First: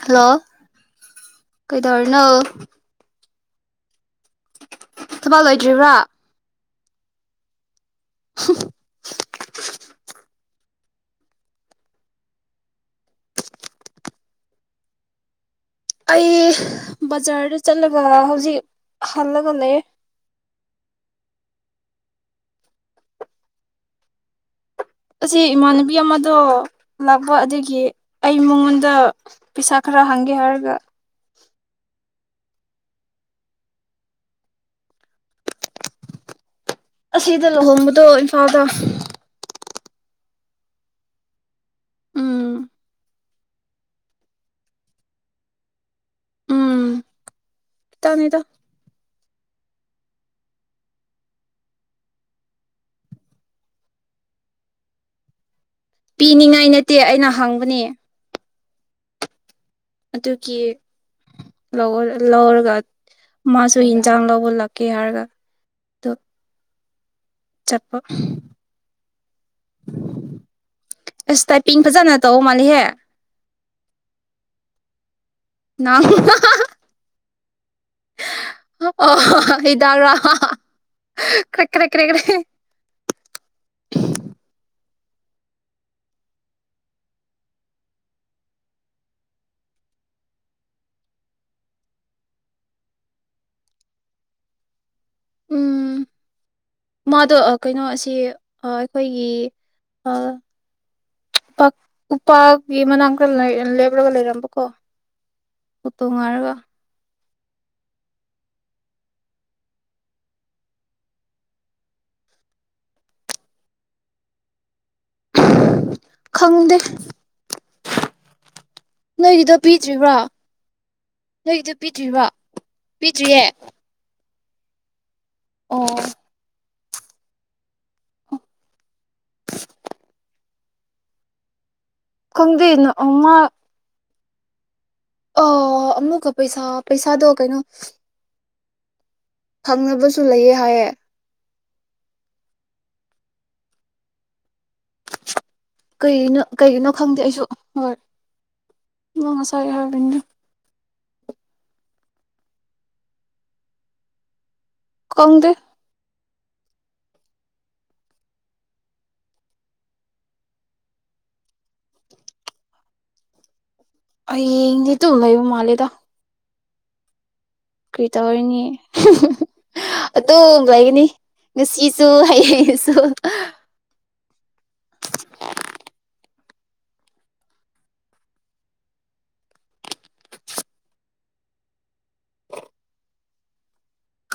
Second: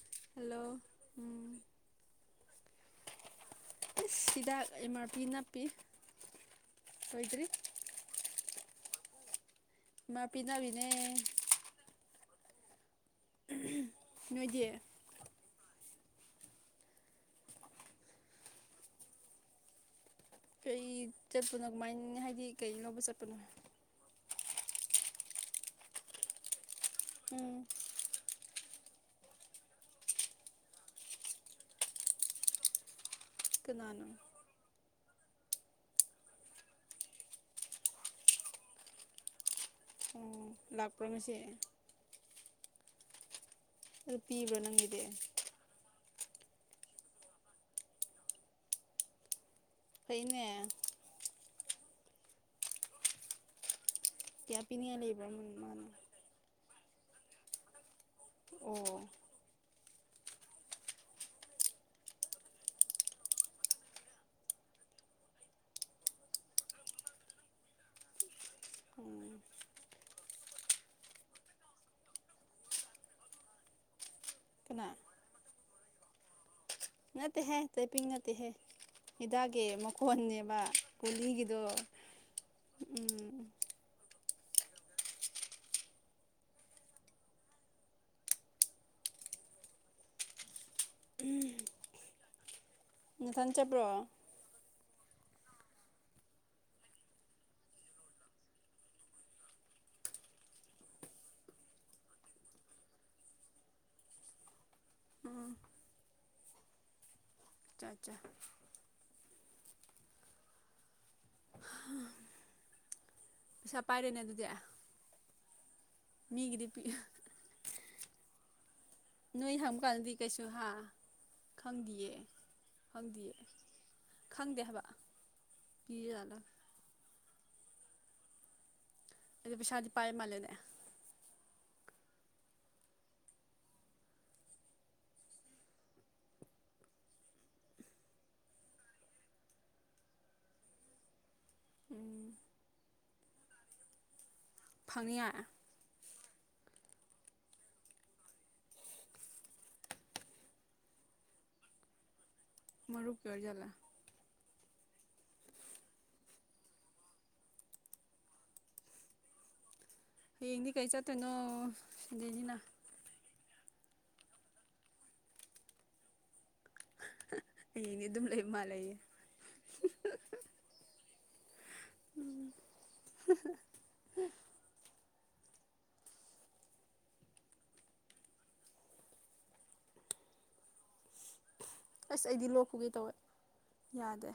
Hello ꯀꯩꯗꯧꯔꯤꯅꯣ ꯍꯤꯗꯥꯛ M R P ꯊꯕꯛ ꯅꯥꯞ ꯄꯤ ꯂꯣꯏꯗ꯭ꯔꯤꯕ꯭ꯔꯥ ꯂꯣꯏꯗ꯭ꯔꯤ꯫ [unintelligible] [unintelligible] ꯄꯤꯅꯕꯤꯅꯦ ꯅꯣꯏꯗꯤ ꯑꯩ ꯕꯖꯥꯔꯗ ꯆꯠꯂꯒ ꯍꯧꯖꯤꯛ ꯍꯜꯂꯒ ꯂꯩ ꯀꯩ ꯆꯠꯄꯅꯣ ꯀꯃꯥꯏꯅ ꯍꯥꯏꯗꯤ ꯀꯩꯅꯧꯕ ꯆꯠꯄꯅꯣ ꯑꯁꯤ ꯏꯃꯥꯟꯅꯕꯤ ꯑꯃꯗꯣ ꯂꯥꯛꯄ ꯎꯝ ꯑꯗꯨꯒꯤ ꯑꯩ ꯃꯉꯣꯟꯗ ꯑꯗ ꯄꯩꯁꯥ ꯈꯔ ꯍꯪꯒꯦ ꯍꯥꯏꯔꯒ ꯀꯅꯥꯅꯣ ꯑꯁꯤꯗ ꯂꯨꯍꯣꯡꯕꯗꯣ ꯏꯝꯐꯥꯜꯗ ꯑꯣ ꯂꯥꯛꯄ꯭ꯔꯥ ꯉꯁꯤ ꯎꯝ ꯑꯗꯨ ꯄꯤꯕ꯭ꯔꯥ ꯅꯪꯒꯤꯗꯤ ꯇꯅꯤꯗ ꯐꯩ ꯅꯦ ꯀꯌꯥ ꯄꯤꯅꯤꯡꯉꯥꯏ ꯂꯩꯕ꯭ꯔꯥ ꯃꯥꯅ ꯄꯤꯅꯤꯡꯉꯥꯏ ꯅꯠꯇꯦ ꯑꯩꯅ ꯍꯥꯡꯕꯅꯦ ꯑꯣ ꯑꯗꯨꯒꯤ ꯂꯧꯔꯒ ꯃꯥꯁꯨ ꯌꯦꯟꯁꯥꯡ ꯂꯧꯕꯂꯛꯀꯦ ꯍꯥꯏꯔꯒ [inaudible] ꯆꯠꯄ [inaudible] ꯑꯁ ꯇꯥꯏ ꯄꯤꯡ ꯐꯖꯅ ꯇꯧ ꯃꯥꯜꯂꯤꯍꯦ ꯀꯅꯥ ꯅꯪ ꯅꯠꯇꯦ ꯍꯦ ꯇꯥꯏꯄꯤꯡ ꯅꯠꯇꯦꯍꯦ ꯑꯣ ꯍꯤꯗꯥꯛꯀꯤ ꯍꯤꯗꯥꯛꯔꯥ ꯃꯈꯣꯟꯅꯦꯕ ꯒꯨꯂꯤꯒꯤꯗꯣ ꯀ꯭ꯔꯦꯛ ꯀ꯭ꯔꯦꯛ ꯀ꯭ꯔꯦꯛ ꯀ꯭ꯔꯦꯛ ꯎꯝ ꯅꯊꯟ ꯆꯠꯄ꯭ꯔꯣ ꯎꯝ ꯃꯥꯗꯣ ꯑ ꯀꯩꯅꯣ ꯑꯁꯤ ꯑ ꯑꯩꯈꯣꯏꯒꯤ ꯑ ꯎꯄꯥꯜꯒꯤ ꯃꯅꯥꯛ ꯂꯩ ꯂꯦꯞꯔꯒ ꯂꯩꯔꯝꯕꯀꯣ ꯎꯝ ꯑꯣꯇꯣ ꯉꯥꯏꯔꯒ ꯆꯥ ꯆꯥ ꯄꯩꯁꯥ ꯄꯥꯏꯔꯦꯅꯦ ꯑꯗꯨꯗꯤ ꯈꯪꯗꯦ ꯃꯤꯒꯤꯗꯤꯄꯤ ꯅꯣꯏ ꯅꯣꯏꯒꯤꯗꯣ ꯍꯪꯕ ꯀꯥꯟꯗꯗꯤ ꯄꯤꯗ꯭ꯔꯤꯕ꯭ꯔꯥ ꯀꯩꯁꯨ ꯍꯥ ꯅꯣꯏꯒꯤꯗꯣ ꯈꯪꯗꯤꯌꯦ ꯄꯤꯗ꯭ꯔꯤꯕ꯭ꯔꯥ ꯈꯪꯗꯤꯌꯦ ꯄꯤꯗ꯭ꯔꯤꯌꯦ ꯈꯪꯗꯦ ꯍꯥꯏꯕ ꯑꯣ ꯀ ꯍꯂ ꯑꯗꯨ ꯄꯩꯁꯥꯗꯤ ꯄꯥꯏ ꯃꯥ ꯂꯩꯦꯅꯦ ꯀꯪꯗꯅꯣ ꯎꯃ ꯑ ꯑꯃꯨꯛꯀ ꯄꯩꯁꯥ ꯄꯩꯁꯥꯗꯣ ꯀꯩꯅꯣ ꯐꯪꯅꯕꯁꯨ ꯂꯩꯌꯦ ꯍꯥꯏꯌꯦꯦ ꯎꯝ ꯐꯪꯅꯤ ꯀꯩꯅꯣ ꯀꯩꯒꯤꯅꯣ ꯈꯪꯗꯦ ꯑꯩꯁꯨ ꯍꯣꯏ ꯑ ꯉꯁꯥꯏ ꯍꯥꯏꯕꯤꯅꯤ ꯃꯔꯔꯨꯞ ꯄꯔꯖꯂ ꯀꯣꯡꯗ ꯍꯌꯦꯡꯗꯤ ꯀꯩ ꯆꯠꯇꯣꯏꯅꯣ ꯁꯤꯗꯅꯤꯅ ꯑꯩ ꯅꯇꯨ ꯍꯗꯣ ꯎ ꯃꯥꯦꯗ ꯍ ꯀꯔꯤ ꯇꯥ ꯑꯣꯏꯔꯤꯅꯤ ꯑꯗꯨ ꯂꯩꯒꯅꯤ ꯅꯨꯡꯁꯤꯁꯨ ꯍꯩ ꯍꯩꯁꯨ ꯑꯁ ꯑꯩꯗꯤ ꯂꯣꯛꯄꯒꯦ ꯇꯧꯋꯦ ꯌꯥꯗꯦ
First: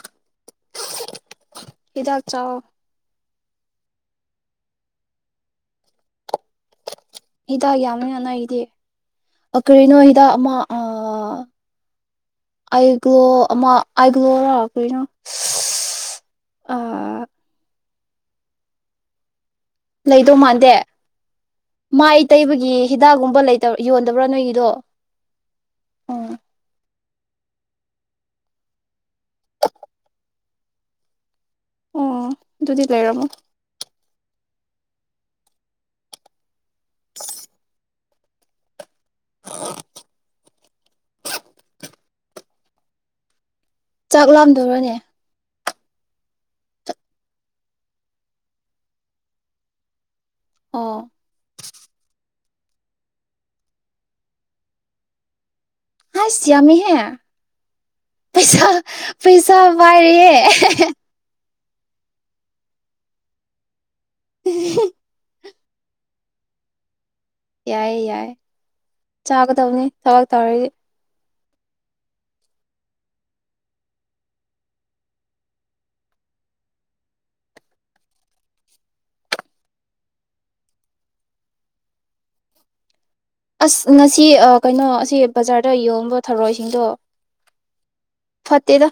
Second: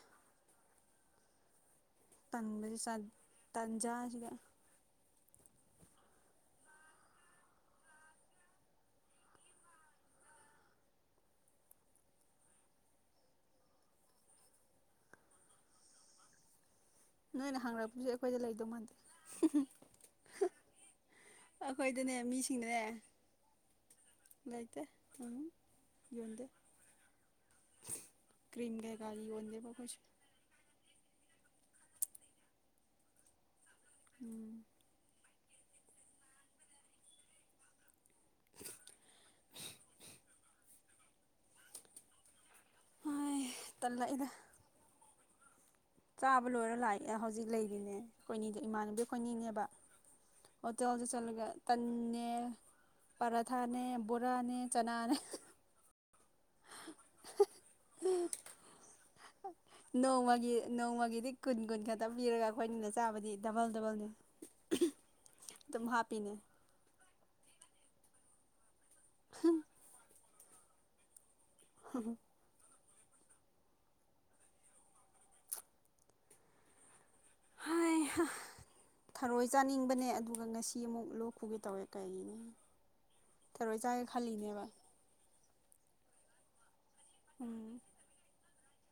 ꯍꯤꯗꯥꯛ ꯆꯥꯎ ꯇꯟꯕ ꯁꯠ ꯇꯥꯟꯖꯥꯖꯤꯒ ꯍꯤꯗꯥꯛ ꯌꯥꯝꯅ ꯉꯅ ꯑꯩꯗꯤ ꯀꯔꯤꯅꯣ ꯍꯤꯗꯥꯛ ꯑꯃ ꯑ ꯑ ꯭ꯂꯣ ꯑꯃ ꯑꯥꯏꯒ꯭ꯂꯣꯔꯥ ꯀꯔꯤꯅꯣ ꯑ ꯅꯣꯏꯅ ꯍꯥꯡꯉꯛꯄꯁꯨ ꯑꯩꯈꯣꯏꯗ ꯂꯩꯗꯧ ꯃꯥꯟꯗꯦ ꯂꯩꯗꯧ ꯃꯥꯟꯗꯦ ꯑꯩꯈꯣꯏꯗꯅꯦ ꯃꯥꯏ ꯇꯩꯕꯒꯤ ꯃꯤꯁꯤꯡꯅꯅꯦ ꯍꯤꯗꯥꯛꯒꯨꯝꯕꯇ ꯌꯣꯟꯗꯕ꯭ꯔꯥ ꯅꯣꯏꯒꯤꯗꯣ ꯂꯩꯇꯦ ꯎꯝ ꯀ꯭ꯔꯤꯝꯒ ꯀꯔꯤ ꯋꯥꯗꯕ ꯑꯣ ꯑꯗꯨꯗꯤ ꯂꯩꯔꯝꯃꯣ ꯎꯝ ꯍꯥꯏ ꯇꯜꯂꯛꯏꯗ ꯆꯥꯛ ꯂꯥꯝꯗꯧꯕꯅꯦ ꯆꯥꯕ ꯂꯣꯏꯔ ꯂꯥꯛ ꯍꯧꯖꯤꯛ ꯂꯩꯔꯤꯅꯦ ꯑꯩꯣꯏꯅꯤꯗ ꯏꯃꯥꯟꯅꯕꯤ ꯑꯩꯣꯏꯅꯤꯅꯦꯕ ꯑꯣ ꯇ ꯑꯣꯗ ꯆꯂꯒ ꯇꯟꯅꯦ ꯄꯔꯥꯊꯥꯅꯦ ꯕꯣꯔꯥꯅꯦ ꯆꯅꯥꯅꯦ ꯑ ꯁꯤ꯭ꯌꯥꯃꯤ ꯍ ꯄꯩꯁꯥ ꯄꯩꯁꯥ ꯋꯥꯏꯔꯦ ꯅꯣꯡꯃꯒꯤ ꯅꯣꯡꯃꯒꯤꯗꯤ ꯀꯨꯟ ꯀꯨꯟ ꯈꯛꯇ ꯄꯤꯔꯒ ꯑꯩꯈꯣꯏꯅꯅ ꯆꯥꯕꯗꯤ ꯗꯕꯜ ꯗꯕꯜꯅꯤ ꯑꯗꯨꯝ ꯍꯥꯞꯄꯤꯅꯦ ꯌꯥꯏꯌꯦ ꯌꯥꯏ ꯆꯥ ꯇꯕꯅꯤ ꯆ ꯇꯔꯦ ꯑ ꯍꯥꯏ ꯊꯔꯣꯏ ꯆꯥꯅꯤꯡꯕꯅꯦ ꯑꯗꯨꯒ ꯉꯁꯤ ꯑꯃꯨꯛ ꯂꯣꯛꯄꯒꯦ ꯇꯧꯋꯦ ꯀꯩꯅꯦ ꯑꯁ ꯉꯁꯤ ꯀꯩꯅꯣ ꯑꯁꯤ ꯕꯖꯥꯔꯗ ꯌꯣꯟꯕ ꯊꯧꯔꯣꯏꯁꯤꯡꯗꯣ ꯎꯝ ꯐꯠꯇꯦꯗ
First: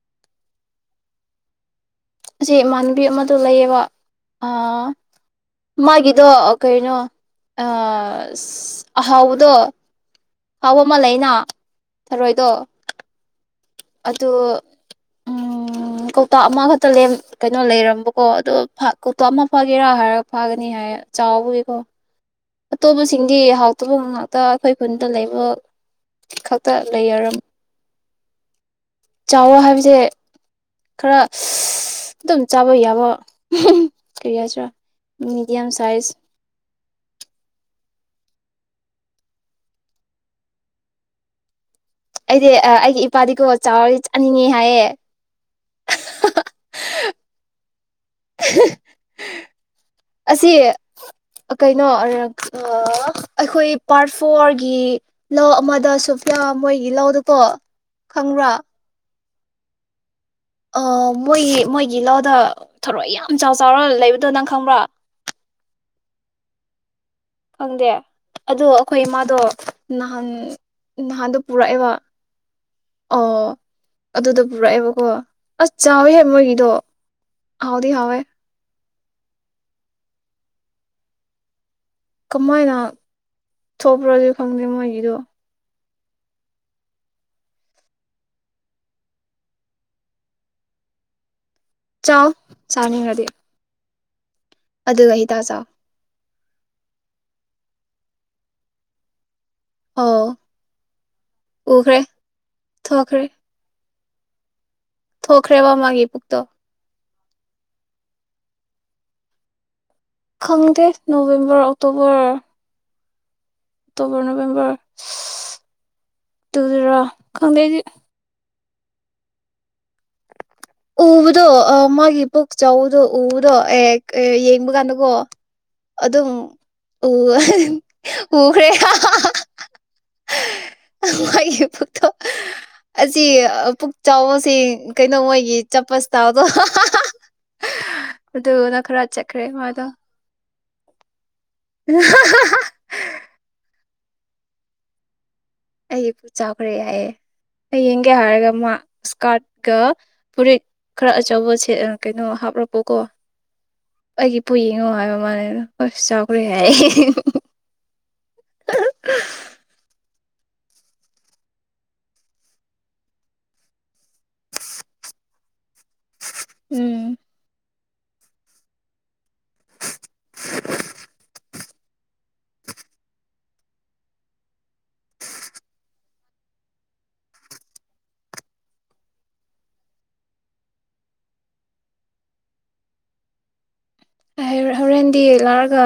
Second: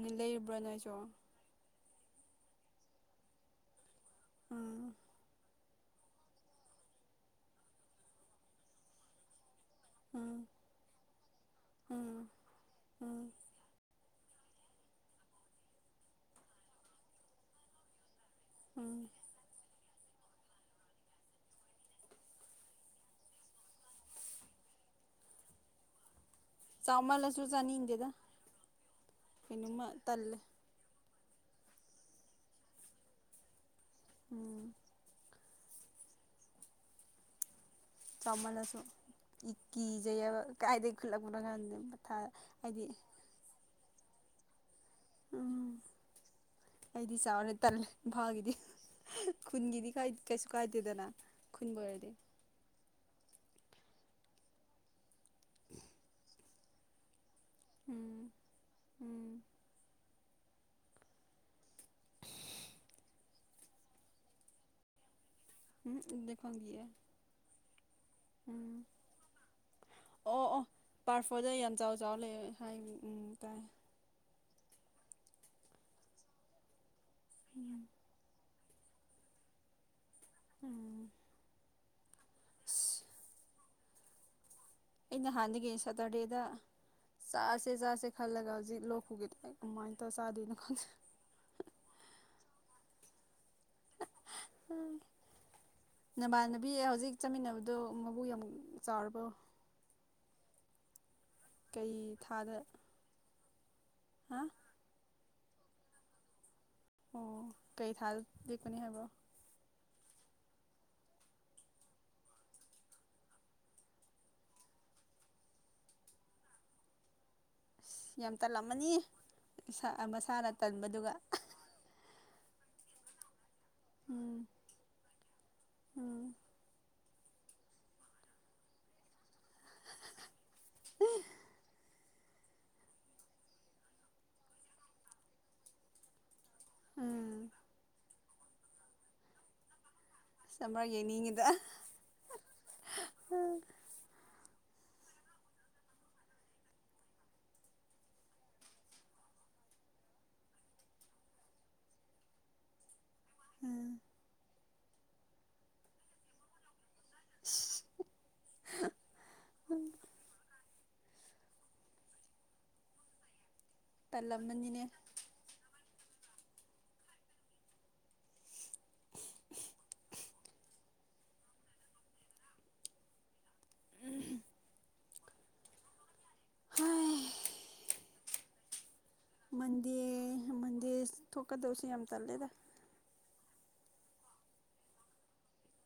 ꯃꯤ ꯂꯩꯕ꯭ꯔꯅꯖꯣ ꯑꯁꯤ ꯏꯃꯥꯟꯅꯕꯤ ꯑꯃꯗ ꯂꯩꯌꯦꯕ ꯑꯥ ꯎꯝ ꯃꯥꯒꯤꯗꯣ ꯀꯩꯅꯣ ꯑꯥ ꯑꯍꯥꯎꯕꯗꯣ ꯎꯝ ꯍꯥꯎꯕ ꯑꯃ ꯂꯩꯅ ꯎꯝ ꯊꯔꯣꯏꯗꯣ ꯎꯝ ꯑꯗꯨ ꯑꯝ ꯀꯧꯇꯥꯥ ꯑꯃ ꯈꯛꯇ ꯂꯦꯝ ꯀꯩꯅꯣ ꯂꯩꯔꯝꯕ ꯑꯣ ꯑꯗꯨ ꯐ ꯎꯝ ꯀꯣꯛꯇ ꯑꯃ ꯐꯥꯒꯤ ꯆꯦꯔꯥ ꯍꯥꯏꯔꯒ ꯐꯥꯒꯅꯤ ꯍꯥꯏ ꯆꯥꯎꯕꯒꯤꯀꯣ ꯑꯇꯣꯞꯄꯁꯤꯡꯗꯤ ꯍꯥꯎꯇꯕ ꯉꯥꯛꯇ ꯑꯩꯈꯣꯏ ꯈꯨꯟꯗ ꯂꯩꯕ ꯈꯛꯇ ꯂꯩꯔꯝ ꯆꯥꯎꯝꯜꯂꯁꯨ ꯆꯥꯅꯤꯡꯗꯦꯗ ꯆꯥꯎꯋꯣ ꯀꯩꯅꯣꯃꯥ ꯍꯥꯏꯕꯁꯦ ꯇꯜꯂꯦ ꯈꯔ ꯑꯗꯨꯝ ꯆꯥꯕ ꯌꯥꯕ ꯀꯩ ꯎꯝ ꯍꯥꯏꯁꯤꯔꯥ ꯎꯝ ꯌꯥꯝ ꯆꯥꯏꯁ ꯆꯥꯎꯃꯜꯂꯥꯁꯨ ꯏꯀꯤ ꯖꯩꯌꯦꯕꯥ ꯀꯥꯏꯗꯩꯩ ꯈꯨꯜꯂꯛꯄꯅꯣ ꯑꯉꯥꯡꯗꯨ ꯑꯩꯗꯤ ꯑ ꯑꯩꯒꯤ ꯏꯄꯥꯗꯤꯀꯣ ꯆꯥꯎ ꯆꯥꯅꯤꯡꯉꯦ ꯍꯥꯏꯌꯦ ꯎꯝ ꯝꯐꯥꯒꯤꯗꯤ ꯈꯨꯟꯒꯤꯗꯤ ꯀꯩꯁꯨ ꯑꯁꯤ ꯀꯥꯏꯗꯦꯗꯅ ꯈꯨꯟꯕꯨ ꯀꯩꯅꯣ ꯑꯣꯏꯔꯗꯤ ꯑꯩꯈꯣꯏ ꯄꯥꯔꯠ ꯐꯣꯔꯒꯤ ꯂꯧ ꯑꯃꯗꯁꯨ ꯐꯤꯌꯥꯝ ꯃꯣꯏꯒꯤ ꯂꯧꯗꯨ ꯀꯣ ꯎꯝ ꯈꯪꯕ꯭ꯔꯥ ꯎꯝ ꯑ ꯃꯣꯏꯒꯤ ꯃꯣꯏꯒꯤ ꯂꯧꯗ ꯊꯔꯣꯏ ꯌꯥꯝ ꯆꯥꯎ ꯆꯥꯎꯔ ꯂꯩꯕꯗꯣ ꯅꯪ ꯈꯪꯕ꯭ꯔꯥ ꯎꯝ ꯎꯗꯦ ꯈꯣꯗꯤꯌꯦ ꯈꯪꯗꯦ ꯑꯗꯨ ꯑꯩꯈꯣꯏ ꯏꯃꯥꯗꯣ ꯅꯍꯥꯟ ꯑꯣ ꯑꯣ ꯄꯥꯔꯠ ꯅꯍꯥꯟꯗꯣ ꯐꯣꯔꯗ ꯌꯥꯝ ꯄꯨꯔꯛꯑꯦꯕ ꯆꯥꯎ ꯆꯥꯎ ꯂꯩ ꯍꯥꯏ ꯑ ꯎꯝ ꯇꯥꯏ ꯑꯗꯨꯗ ꯄꯨꯨꯔꯛꯑꯦꯕꯀꯣ ꯑꯁ ꯆꯥꯎꯏꯍꯦ ꯃꯣꯏꯒꯤꯗꯣ ꯍꯥꯎꯗꯤ ꯍꯥꯎꯋꯦ ꯎꯝ ꯀꯃꯥꯏꯅ ꯊꯣꯛꯄ꯭ꯔꯣꯗꯨ ꯏꯩ ꯅꯍꯥꯟꯗꯒꯤ ꯑꯁ ꯁꯇꯔꯗꯦꯗ ꯆꯥꯁꯦ ꯆꯥꯁꯦ ꯈꯜꯂꯒ ꯍꯧꯖꯤꯛ ꯂꯣꯛ ꯈꯨꯒꯦ ꯇꯧꯋꯦ ꯀꯃꯥꯏ ꯇꯧꯔ ꯆꯥꯗꯣꯏꯅꯣ ꯈꯪꯗꯦ ꯆꯥꯎ ꯆꯥꯅꯤꯡꯉꯗꯤ ꯑꯗꯨꯗ ꯍꯤꯗꯥꯛ ꯆꯥꯎ ꯅꯃꯥꯟꯅꯕꯤ ꯍꯧꯖꯤꯛ ꯆꯠꯃꯤꯟꯅꯕꯗꯣ ꯃꯕꯨ ꯌꯥꯝ ꯆꯥꯎꯔꯕ ꯑꯎ ꯀꯩ ꯊꯥꯗ ꯍꯥ ꯊꯣꯛꯈ꯭ꯔꯦ ꯋꯥ ꯃꯥꯒꯤꯦ ꯄꯨꯈꯛꯇꯣ ꯑꯣ ꯀꯩ ꯊꯥ ꯂꯤꯛꯄꯅꯤ ꯍꯥꯏꯕꯣ ꯈꯪꯗꯦ ꯅꯣꯕꯦꯝꯕꯔ ꯑꯣꯛꯇꯣꯕꯔ ꯑꯣꯛꯇꯣꯕꯔ ꯅꯕꯦꯝꯕꯔ ꯇꯨꯗꯔꯥ ꯈꯪꯗꯦ ꯑꯩꯗꯤ ꯌꯥꯝ ꯇꯜꯂꯝꯃꯅꯤ ꯃꯁꯥꯅ ꯇꯟꯕꯗꯨꯒ ꯎꯕꯗꯣ ꯑ ꯃꯥꯒꯤ ꯆꯧꯗ ꯎ ꯑꯗꯣ ꯑꯦ ꯎꯝ ꯌꯦꯡꯕ ꯀꯥꯟꯗꯀꯣ ꯑꯗꯨ ꯎꯝ ꯑꯗꯨ ꯎ ꯎꯈ꯭ꯔꯦ ꯃꯣꯏꯒꯤ ꯄꯨꯣ ꯑꯁꯤ ꯄꯨꯛ ꯆꯥꯎꯕꯕꯁꯤ ꯀꯩꯅꯣ ꯃꯣꯏꯒꯤ ꯆꯄꯁ ꯇ ꯑꯣ ꯎꯝ ꯑꯗꯨꯅ ꯈꯔ ꯆꯠꯈ꯭ꯔꯦ ꯃꯥꯗꯣ ꯆ꯭ꯔꯦ ꯎ ꯑꯩꯠ ꯆꯥꯎꯥꯈ꯭ꯔꯦ ꯌꯥꯏꯑꯌꯦꯦ ꯍ ꯌꯦꯡꯒꯦ ꯍꯥꯏꯔꯒ ꯃꯥ ꯏꯁꯀꯥꯔꯠꯀ ꯐꯨꯔꯤꯠ ꯈꯔ ꯑꯆꯧꯕ ꯀꯩꯅꯣ ꯍꯥꯞꯂꯛꯄꯣꯀꯣ ꯎꯝ ꯑꯩ ꯄꯨꯏꯉꯣ ꯍꯥꯏꯕ ꯃꯥꯜꯦꯗ ꯑꯩꯣꯏꯁꯨ ꯆꯥꯎꯈ꯭ꯔꯦ ꯍꯥꯏ [unintelligible] ꯇꯜꯂꯝꯃꯅꯤꯅꯦ ꯎꯝ ꯎ ꯍꯣꯏ ꯃꯟꯗꯦ ꯃꯟꯗꯦ ꯊꯣꯛꯀꯗꯕꯁꯦ ꯌꯥꯝ ꯇꯜꯂꯦꯗ ꯍꯣꯔꯦꯟꯗꯤ ꯂꯥꯛꯔꯒ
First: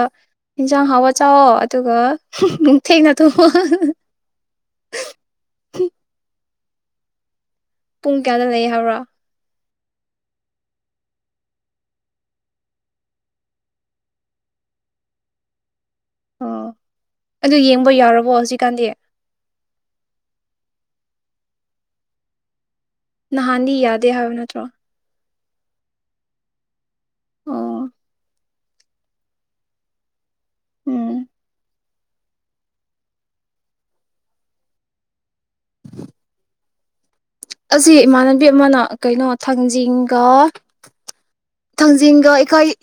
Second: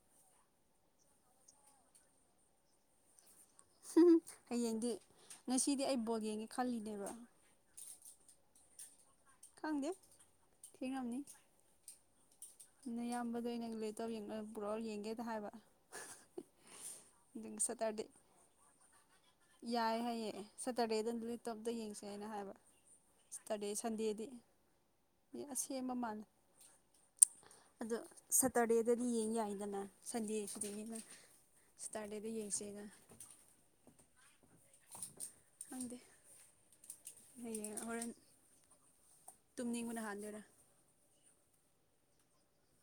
ꯏꯟꯁꯥꯡ ꯍꯥꯎꯋꯥ ꯆꯥꯛꯋ ꯑꯗꯨꯒ ꯅꯨꯡꯊꯤꯅ ꯊꯨꯝ ꯍꯌꯦꯡꯗꯤ ꯉꯁꯤꯗꯤ ꯑꯩ ꯕꯣꯜ ꯌꯦꯡꯉꯦ ꯈꯂꯤꯅꯦꯕ ꯄꯨꯡ ꯀꯌꯥꯗ ꯂꯩ ꯍꯥꯏꯕ꯭ꯔꯥ ꯈꯪꯗꯦꯕ ꯊꯔꯝꯅꯤ ꯅ ꯏꯌꯥꯝꯕꯗ ꯅꯪ ꯂꯦꯇꯧ ꯄꯨ꯭ꯔꯣ ꯌꯦꯡꯒꯦꯗ ꯍꯥꯏꯕ ꯑꯣ ꯑꯗꯨ ꯑꯗꯨꯒ ꯌꯦꯡꯕ ꯁꯇꯔꯗꯦ ꯌꯥꯎꯔꯕꯣ ꯍꯧꯖꯤꯛꯀꯥꯟꯗꯤ ꯌꯥꯏ ꯍꯥꯏꯌꯦ ꯁꯦꯇꯔꯗꯦꯗ ꯑꯗꯨ ꯇꯣꯞꯇ ꯌꯦꯡꯁꯦ ꯍꯥꯏꯅ ꯍꯥꯏꯕ ꯅꯍꯥꯟꯗꯤ ꯌꯥꯗꯦ ꯍꯥꯏꯕ ꯅꯠꯇ꯭ꯔꯣ ꯃꯤ ꯑꯁꯦꯡꯕ ꯃꯥꯥꯟꯅꯩ ꯑꯣ ꯑꯗꯣꯠ ꯇꯔꯦꯗꯗꯤ ꯌꯦꯡꯉꯦ ꯌꯥꯏꯗꯅ ꯁꯟꯗꯦ ꯕ ꯎꯝ ꯏꯁꯇꯥꯗꯦꯗ ꯌꯦꯡꯆꯦꯅ ꯍꯌꯦꯡ ꯑꯁꯤ ꯍꯣꯔꯦꯟ ꯏꯃꯥꯟꯅꯕꯤ ꯑꯃꯅ ꯀꯩꯅꯣ ꯇꯨꯝꯅꯤꯡꯕꯅ ꯊꯥꯡꯖꯤꯡꯒ ꯍꯥꯟꯗꯣꯏꯔꯥ ꯊꯥꯡꯖꯤꯡꯒ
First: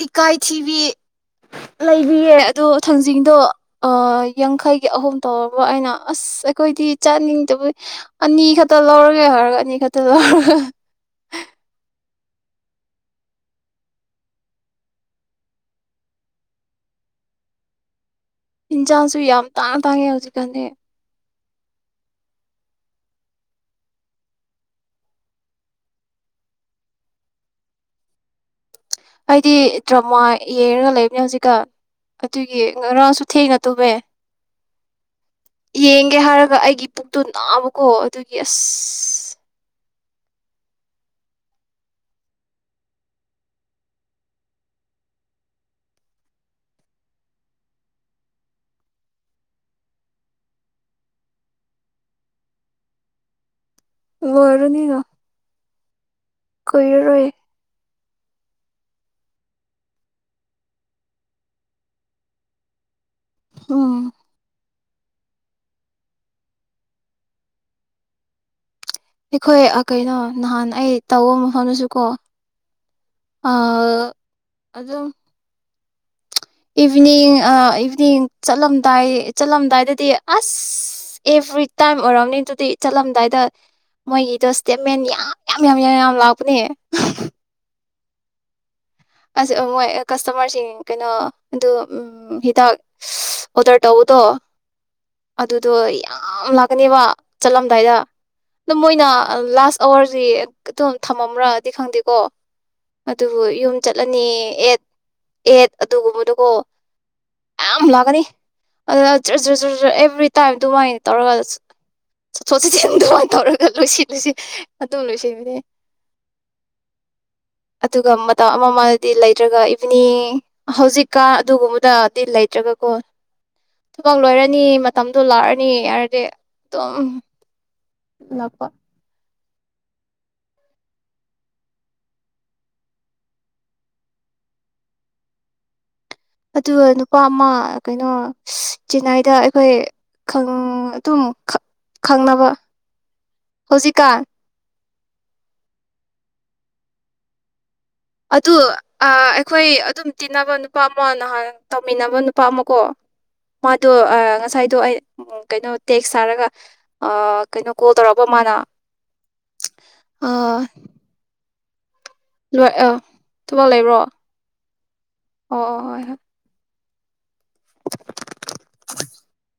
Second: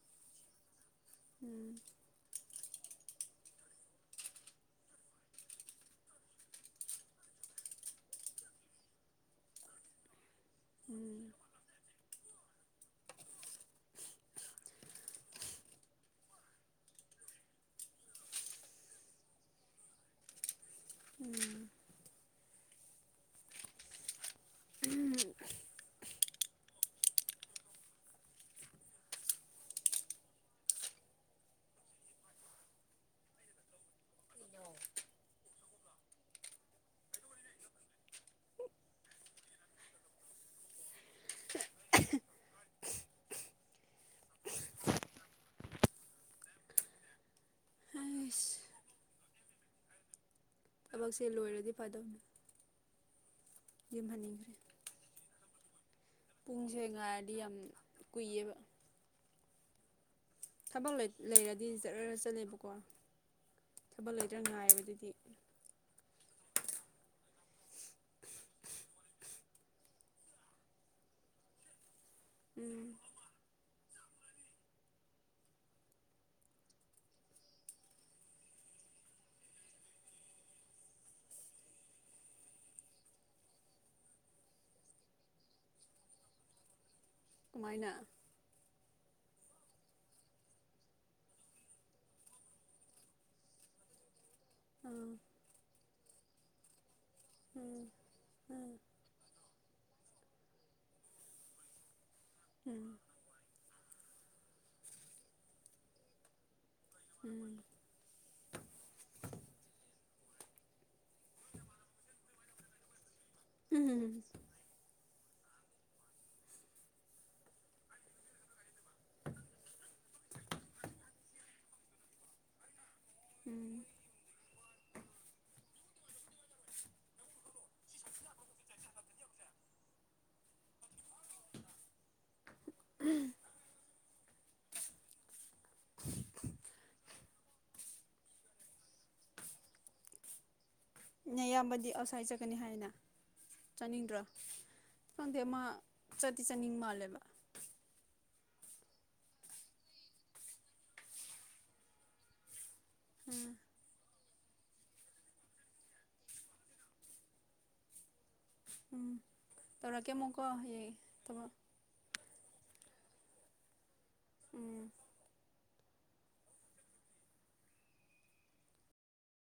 ꯏꯀꯥꯏꯊꯤꯕꯤ ꯎꯝ ꯂꯩꯕꯤꯌꯦ ꯑꯗ ꯊꯥꯡꯖꯤꯡꯗꯣ ꯌꯥꯡꯈꯩꯒꯤ ꯑꯍꯨꯝ ꯇꯧꯔꯕ ꯑꯩꯅ ꯑꯁ ꯑꯩꯈꯣꯏꯗꯤ ꯆꯥꯅꯤꯡꯗꯕ ꯑꯅꯤ ꯈꯛꯇ ꯂꯧꯔꯒꯦ ꯍꯥꯏꯔ ꯈꯗ ꯎꯝ ꯍꯤꯟꯖꯥꯡꯁꯨ ꯌꯥꯝ ꯇꯥꯡꯉ ꯇꯥꯡꯉꯦ ꯍꯧꯖꯤꯛꯀꯥꯟꯗꯤ ꯎꯝ ꯎꯝ ꯑꯩꯗꯤ ꯗ꯭ꯔꯃꯥ ꯌꯦꯡꯉꯒ ꯂꯩꯕꯅꯦ ꯍꯧꯖꯤꯛꯀ ꯑꯗꯨꯒꯤ ꯉꯔꯥꯡꯁꯨ ꯊꯦꯡꯅ ꯇꯨꯃꯦ ꯌꯦꯡꯒꯦ ꯍꯥꯏꯔꯒ ꯑꯩꯒꯤ ꯄꯨꯛꯇꯣ ꯅꯥꯕꯀꯣ ꯑꯗꯨꯒꯤ ꯑꯁ ꯑꯩꯁ ꯊꯕꯛꯁꯦ ꯂꯣꯏꯔꯗꯤ ꯐꯥꯗꯧꯅꯤ ꯑꯣꯏꯔꯅꯤꯅ ꯄꯨꯖꯦ ꯉ ꯑꯗꯤ ꯑꯝ ꯀꯨꯏꯕ ꯊꯕꯛ ꯂꯩꯔꯗꯤ ꯆꯠꯂ ꯆꯠꯂꯦꯕꯀꯣ ꯎꯝ ꯊꯕꯜ ꯂꯩꯇꯪꯅꯅꯥꯑꯕꯗꯤ ꯇ ꯑꯩꯈꯣꯏ ꯀꯩꯅꯣ ꯅꯍꯥꯟ ꯑꯩ ꯇꯧꯕ ꯃꯐꯝꯗꯁꯨ ꯀꯣ ꯎꯝ ꯑ ꯑꯗ ꯏꯚꯤꯅꯤꯡ ꯏꯚꯤꯅꯤꯡ ꯆꯠꯂꯝꯗꯥꯏ ꯆꯠꯂꯝꯗꯥꯏꯗꯗꯤ ꯑꯁ ꯑꯦꯚ꯭ꯔꯤꯇꯥꯏꯝ ꯑꯣꯏꯔꯝꯅꯤ ꯑꯗꯨꯗꯤ ꯆꯠꯂꯝꯗꯥꯏꯗ ꯃꯣꯏꯒꯤꯗꯣ ꯏꯁꯇꯦꯠꯃꯦꯟ ꯌꯥꯝ ꯌꯥꯝ ꯌꯥꯝ ꯌꯥꯝ ꯌꯥꯝ ꯂꯥꯛꯄꯅꯦ ꯀꯃꯥꯏꯅ ꯑꯁ ꯃꯣꯏ ꯀꯁꯇꯃꯔꯁꯤꯡ ꯀꯩꯅꯣ ꯑꯗꯨ ꯍꯤꯗꯥꯛ ꯑꯣꯗꯔ ꯇꯧꯕꯗꯣ ꯎꯝ ꯑꯗꯨ ꯑꯗꯨꯣ ꯌꯥꯝ ꯂꯥꯛꯀꯅꯦꯕ ꯎꯝ ꯆꯠꯂꯝꯗꯥꯏꯗ ꯑ ꯎꯝ ꯃꯣꯏꯅ ꯂꯥꯁ ꯑꯋꯥꯔ ꯍꯧ ꯑꯗꯨꯝ ꯊꯝꯃꯝꯕ꯭ꯔꯥꯗꯤ ꯈꯪꯗꯦꯀꯣ ꯑꯗ ꯏ ꯆꯠꯂꯅꯤ ꯑꯦꯠ ꯑꯦꯠ ꯑꯗꯨꯒꯨꯝꯕꯗꯨꯀꯣ ꯎꯝ ꯌꯥꯝ ꯂꯥꯛꯀꯅꯤ ꯑꯗꯨ ꯔꯤ ꯇꯥꯏ ꯑꯗꯨꯃꯥꯏꯅ ꯇꯧꯔꯒ ꯆꯠꯊꯠ ꯆꯠꯁꯤꯟ ꯇꯧꯔꯒ ꯎꯝ ꯂꯣꯏꯁꯤꯜꯂꯨꯁꯤ ꯃꯇꯨꯡ ꯂꯣꯏꯁꯤꯟꯜꯂꯤ ꯑꯗꯨꯒ ꯇ ꯑꯃꯃꯗꯤ ꯂꯩꯇ꯭ꯔꯒ ꯏꯚꯅꯤꯡ ꯍꯧꯖꯤꯛꯀ ꯑꯗꯨꯒꯨꯝꯕꯗꯗꯤ ꯂꯩꯇ꯭ꯔꯒ ꯀꯣ ꯎꯝ ꯊꯕꯛ ꯂꯣꯏꯔꯅꯤ ꯃꯇꯝꯗꯣ ꯂꯥꯛꯑꯅꯤ ꯌꯥꯔꯗꯤ ꯑꯗꯨꯝ ꯂꯥꯛꯄ ꯑꯗꯨꯒ ꯅꯨꯄꯥ ꯑꯃ ꯀꯩꯅꯣ ꯆꯦꯟꯅꯥꯏꯗ ꯑꯩꯈꯣꯏ ꯑꯗꯨꯝ ꯑꯌꯥꯝꯕꯗꯤ ꯑꯥꯎꯠꯁꯥꯏꯠ ꯈꯪꯅꯕ ꯆꯠꯀꯅꯤ ꯍꯥꯏꯅ ꯍꯧꯖꯤꯛꯀꯥꯟ ꯆꯥꯅꯤꯡꯗ꯭ꯔꯣ ꯈꯪꯗꯦ ꯑꯃ ꯆꯠꯇꯤ ꯆꯠꯅꯤꯡ ꯃꯥꯜꯂꯦꯕ ꯑꯗꯨ ꯑꯩꯈꯣꯏ ꯑꯗꯨꯝ ꯇꯤꯟꯅꯕ ꯅꯨꯄꯥ ꯑꯃ ꯅꯍꯥꯟ ꯇꯧꯃꯤꯟꯅꯕ ꯅꯨꯄꯥ ꯑꯃꯀꯣ ꯎꯝ ꯃꯗꯨ ꯑ ꯉꯁꯥꯏꯗꯣ ꯑꯩ ꯀꯩꯅꯣ ꯇꯦꯛꯁ ꯁꯥꯔꯒ ꯑ ꯀꯩꯅꯣ ꯀꯣꯜ ꯇꯧꯔꯛꯑꯕ ꯃꯥꯅ ꯎꯝ ꯇꯧꯔꯛꯀꯦ ꯑꯃꯨꯛꯀꯣ ꯍꯌꯦꯡ ꯊ ꯂ ꯑ ꯊꯨꯕꯥꯥꯟ ꯂꯩꯕ꯭ꯔꯣ ꯎꯝ ꯑꯣ ꯑꯣ ꯍꯣꯏ ꯍꯣꯏ [unintelligible]